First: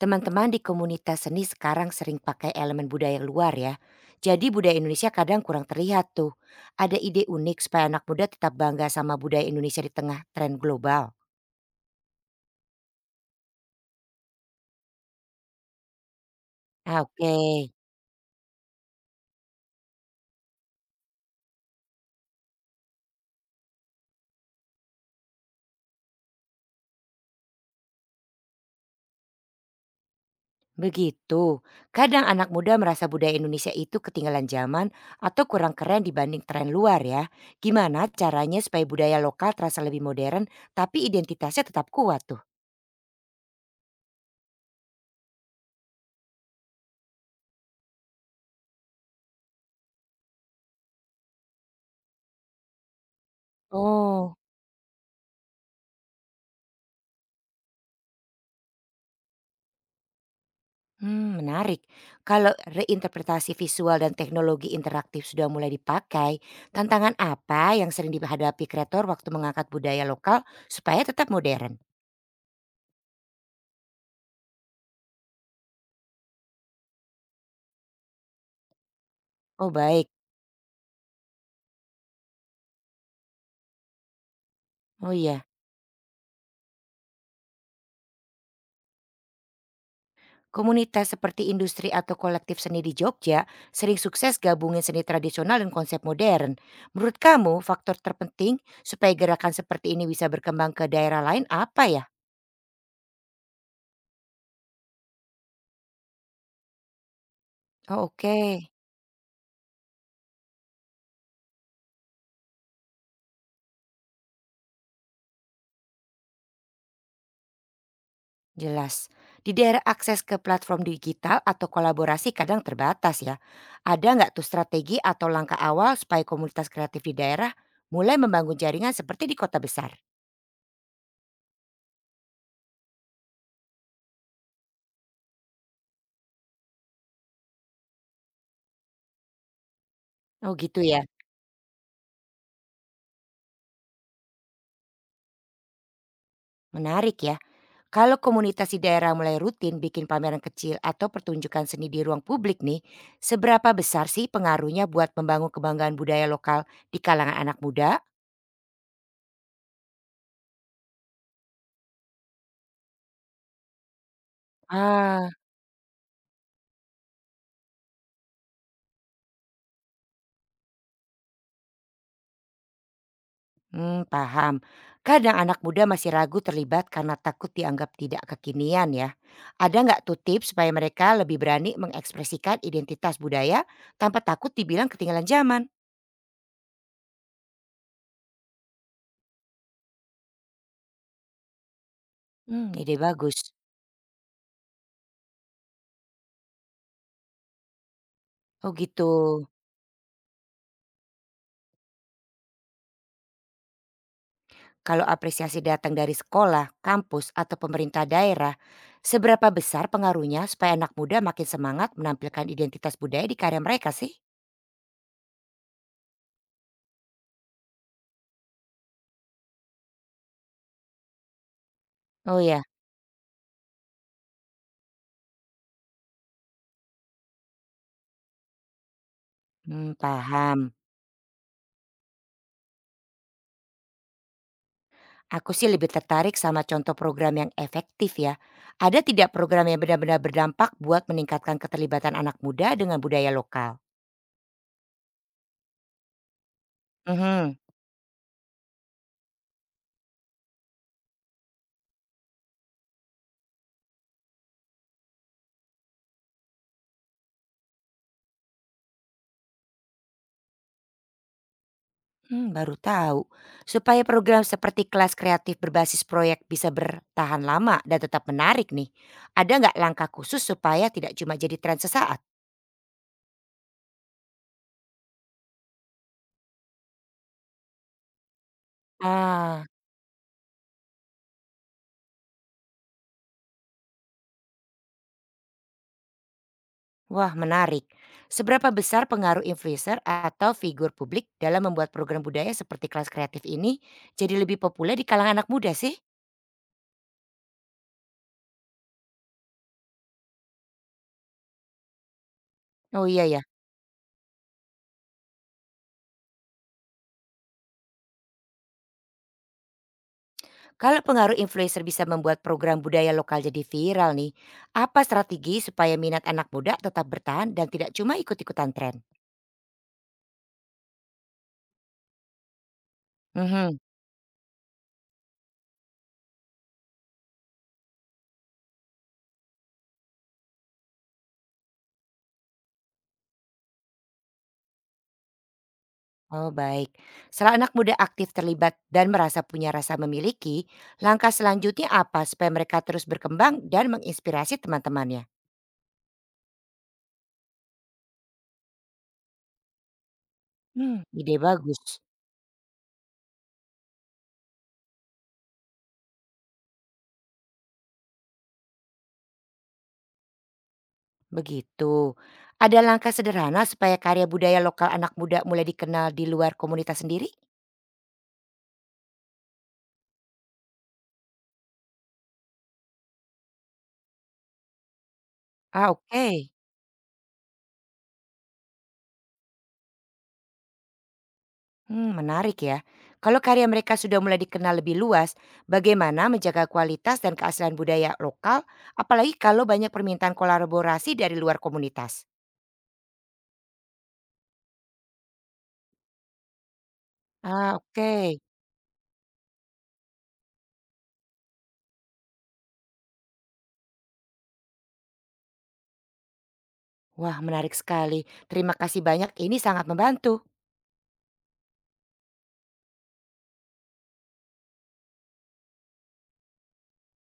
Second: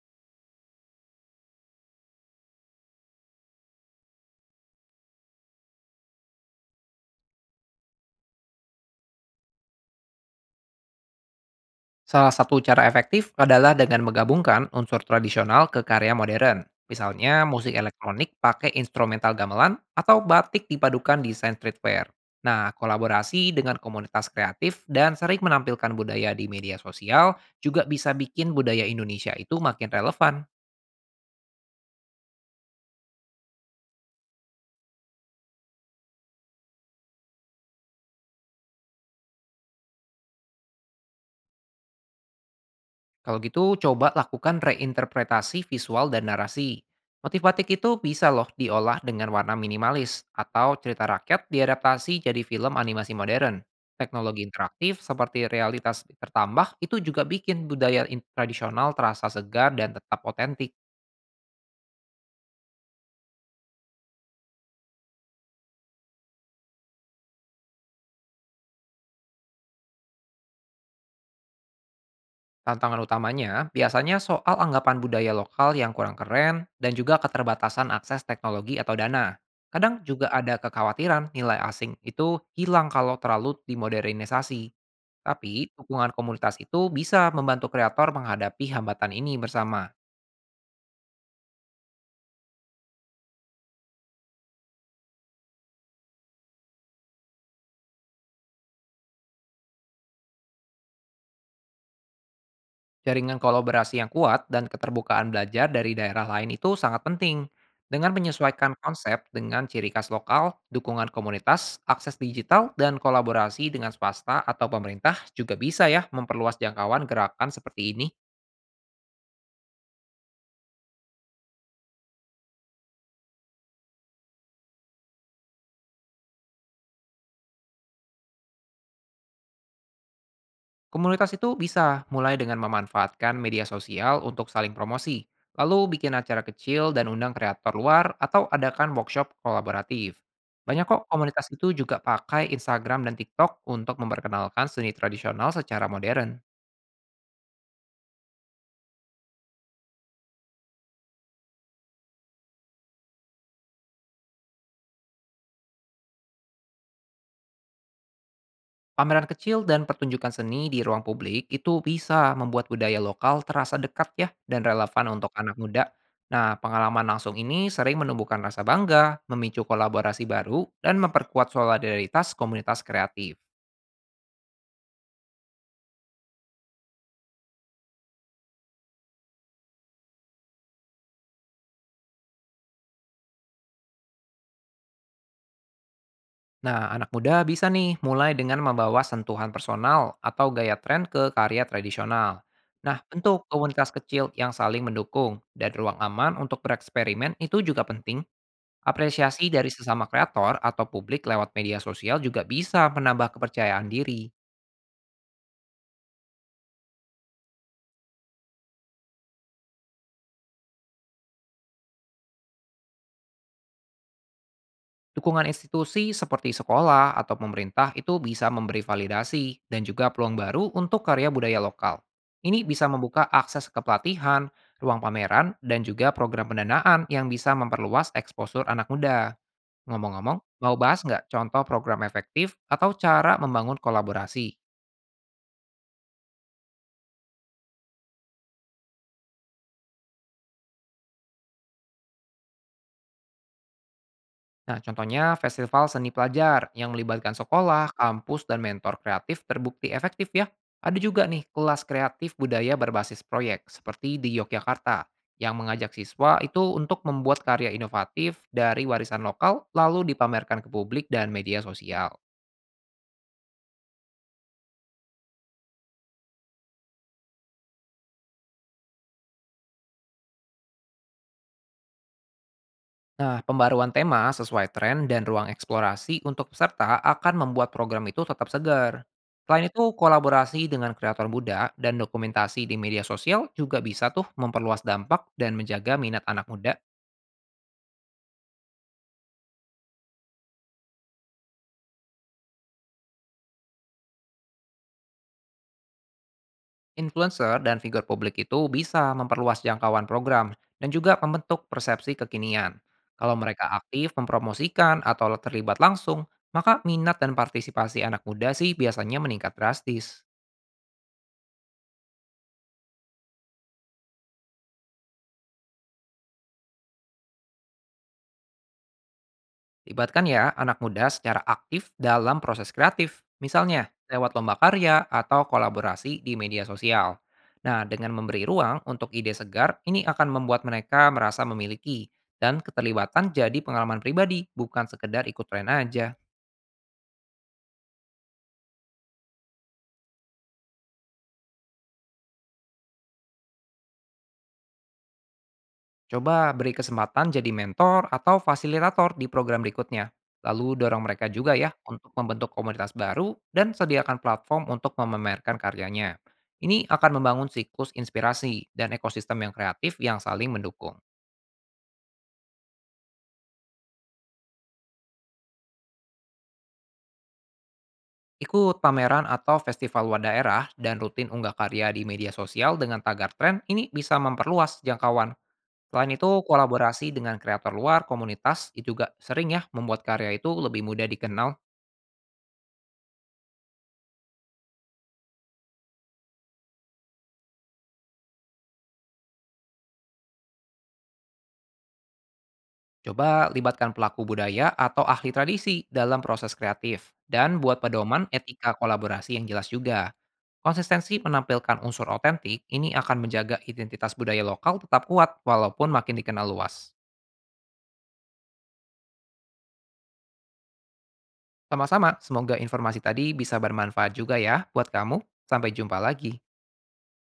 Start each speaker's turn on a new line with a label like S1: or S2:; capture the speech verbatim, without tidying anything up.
S1: Teman-teman di komunitas seni sekarang sering pakai elemen budaya luar ya. Jadi budaya Indonesia kadang kurang terlihat tuh. Ada ide unik supaya anak muda tetap bangga sama budaya Indonesia di tengah tren global.
S2: Salah satu cara efektif adalah dengan menggabungkan unsur tradisional ke karya modern.
S1: Ah,
S2: Misalnya, musik
S1: Oke,
S2: elektronik pakai instrumental gamelan atau batik dipadukan desain streetwear. Nah, kolaborasi dengan komunitas kreatif dan sering menampilkan budaya di media sosial juga bisa bikin budaya Indonesia itu makin relevan.
S1: begitu. Kadang anak muda merasa budaya Indonesia itu ketinggalan zaman atau kurang keren dibanding tren luar ya. Gimana caranya supaya budaya lokal terasa lebih modern tapi identitasnya tetap kuat tuh?
S2: Kalau gitu, coba lakukan reinterpretasi visual dan narasi. Motif batik itu bisa loh diolah dengan warna minimalis, atau cerita rakyat diadaptasi jadi film animasi modern.
S1: Oh.
S2: Teknologi interaktif seperti realitas tertambah itu juga bikin budaya in- tradisional terasa segar dan tetap otentik.
S1: Hmm, menarik. Kalau reinterpretasi visual dan teknologi interaktif sudah mulai dipakai, tantangan apa yang sering dihadapi kreator waktu mengangkat budaya lokal supaya tetap modern?
S2: Tantangan utamanya biasanya soal anggapan budaya lokal yang kurang keren, dan juga keterbatasan akses teknologi atau dana.
S1: Oh
S2: Kadang
S1: baik,
S2: juga ada kekhawatiran nilai asing itu hilang kalau terlalu dimodernisasi.
S1: oh iya.
S2: Tapi, dukungan komunitas itu bisa membantu kreator menghadapi hambatan ini bersama.
S1: Komunitas seperti industri atau kolektif seni di Jogja sering sukses gabungin seni tradisional dan konsep modern. Menurut kamu, faktor terpenting supaya gerakan seperti ini bisa berkembang ke daerah lain apa ya?
S2: Jaringan kolaborasi yang kuat dan keterbukaan belajar dari daerah lain itu sangat penting.
S1: Oh
S2: Dengan
S1: oke.
S2: menyesuaikan konsep dengan ciri khas lokal, dukungan komunitas, akses digital, dan kolaborasi dengan swasta atau pemerintah juga bisa ya memperluas jangkauan gerakan seperti ini.
S1: Jelas. Di daerah akses ke platform digital atau kolaborasi kadang terbatas ya. Ada nggak tuh strategi atau langkah awal supaya komunitas kreatif di daerah mulai membangun jaringan seperti di kota besar?
S2: Komunitas itu bisa mulai dengan memanfaatkan media sosial untuk saling promosi, lalu bikin acara kecil dan undang kreator luar atau adakan workshop kolaboratif.
S1: Oh gitu
S2: Banyak
S1: ya.
S2: kok komunitas itu juga pakai Instagram dan TikTok untuk memperkenalkan seni tradisional secara modern.
S1: Menarik ya. Kalau komunitas di daerah mulai rutin bikin pameran kecil atau pertunjukan seni di ruang publik nih, seberapa besar sih pengaruhnya buat membangun kebanggaan budaya lokal di kalangan anak muda?
S2: Pameran kecil dan pertunjukan seni di ruang publik itu bisa membuat budaya lokal terasa dekat ya, dan relevan
S1: Ah,
S2: untuk anak muda. Nah, pengalaman langsung ini sering menumbuhkan rasa bangga, memicu kolaborasi baru, dan memperkuat solidaritas komunitas kreatif.
S1: Mmm, paham. Kadang anak muda masih ragu terlibat karena takut dianggap tidak kekinian ya. Ada nggak tuh tips supaya mereka lebih berani mengekspresikan identitas budaya tanpa takut dibilang ketinggalan zaman?
S2: Nah, anak muda bisa nih mulai dengan membawa sentuhan personal atau gaya tren ke karya tradisional.
S1: Mmm, ide
S2: Nah, bentuk
S1: bagus.
S2: komunitas kecil yang saling mendukung dan ruang aman untuk bereksperimen itu juga penting.
S1: Oh gitu.
S2: Apresiasi dari sesama kreator atau publik lewat media sosial juga bisa menambah kepercayaan diri.
S1: Kalau apresiasi datang dari sekolah, kampus, atau pemerintah daerah, seberapa besar pengaruhnya supaya anak muda makin semangat menampilkan identitas budaya di karya mereka sih?
S2: Dukungan institusi seperti sekolah atau pemerintah itu bisa memberi validasi dan juga peluang baru untuk karya budaya lokal.
S1: Oh
S2: Ini
S1: ya,
S2: bisa membuka akses ke pelatihan, ruang pameran, dan juga program pendanaan yang bisa memperluas eksposur anak muda.
S1: mmm,
S2: Ngomong-ngomong,
S1: paham.
S2: mau bahas nggak contoh program efektif atau cara membangun kolaborasi?
S1: Aku sih lebih tertarik sama contoh program yang efektif ya. Ada tidak program yang benar-benar berdampak buat meningkatkan keterlibatan anak muda dengan budaya lokal?
S2: Nah, contohnya festival seni pelajar yang melibatkan
S1: Mhm.
S2: sekolah, kampus, dan mentor kreatif terbukti efektif ya. Ada juga nih kelas kreatif budaya berbasis proyek seperti di Yogyakarta, yang mengajak siswa itu untuk membuat karya inovatif dari warisan lokal lalu dipamerkan ke publik dan media sosial.
S1: Hmm, baru tahu. Supaya program seperti kelas kreatif berbasis proyek bisa bertahan lama dan tetap menarik nih. Ada nggak langkah khusus supaya tidak cuma jadi tren sesaat?
S2: Nah, pembaruan tema sesuai tren dan ruang eksplorasi untuk peserta akan membuat program itu tetap segar.
S1: Ah,
S2: Selain itu, kolaborasi dengan kreator muda dan dokumentasi di media sosial juga bisa tuh memperluas dampak dan menjaga minat anak muda.
S1: wah menarik. Seberapa besar pengaruh influencer atau figur publik dalam membuat program budaya seperti kelas kreatif ini jadi lebih populer di kalangan anak muda sih?
S2: Influencer dan figur publik itu bisa memperluas jangkauan program dan juga membentuk persepsi kekinian.
S1: Oh iya
S2: Kalau
S1: ya,
S2: mereka aktif mempromosikan atau terlibat langsung, maka minat dan partisipasi anak muda sih biasanya meningkat drastis.
S1: kalau pengaruh influencer bisa membuat program budaya lokal jadi viral nih, apa strategi supaya minat anak muda tetap bertahan dan tidak cuma ikut-ikutan tren?
S2: Libatkan ya anak muda secara aktif dalam proses kreatif,
S1: Mhm.
S2: misalnya lewat lomba karya atau kolaborasi di media sosial. Nah, dengan memberi ruang untuk ide segar, ini akan membuat mereka merasa memiliki, dan keterlibatan jadi pengalaman pribadi, bukan sekedar ikut tren aja.
S1: Oh baik, setelah anak muda aktif terlibat dan merasa punya rasa memiliki, langkah selanjutnya apa supaya mereka terus berkembang dan menginspirasi teman-temannya?
S2: Coba beri kesempatan jadi mentor atau fasilitator di program berikutnya. Lalu
S1: Hmm,
S2: dorong mereka
S1: ide
S2: juga ya
S1: bagus.
S2: untuk membentuk komunitas baru dan sediakan platform untuk memamerkan karyanya. Ini akan membangun siklus inspirasi dan ekosistem yang kreatif yang saling mendukung.
S1: Begitu. Ada langkah sederhana supaya karya budaya lokal anak muda mulai dikenal di luar komunitas sendiri?
S2: Ikut pameran atau festival wa daerah dan rutin unggah karya di media sosial dengan tagar tren ini bisa memperluas jangkauan.
S1: Ah
S2: Selain
S1: oke.
S2: itu, kolaborasi dengan kreator luar komunitas itu juga sering ya membuat karya itu lebih mudah dikenal.
S1: Hmm, menarik ya. Kalau karya mereka sudah mulai dikenal lebih luas, bagaimana menjaga kualitas dan keaslian budaya lokal, apalagi kalau banyak permintaan kolaborasi dari luar komunitas?
S2: Coba libatkan pelaku budaya atau ahli tradisi dalam proses kreatif dan
S1: Ah,
S2: buat pedoman
S1: oke.
S2: etika kolaborasi yang jelas juga. Konsistensi menampilkan unsur otentik ini akan menjaga identitas budaya lokal tetap kuat walaupun makin dikenal luas.
S1: Wah, menarik sekali. Terima kasih banyak. Ini sangat membantu.
S2: Sama-sama, semoga informasi tadi bisa bermanfaat juga ya buat kamu. Sampai jumpa lagi.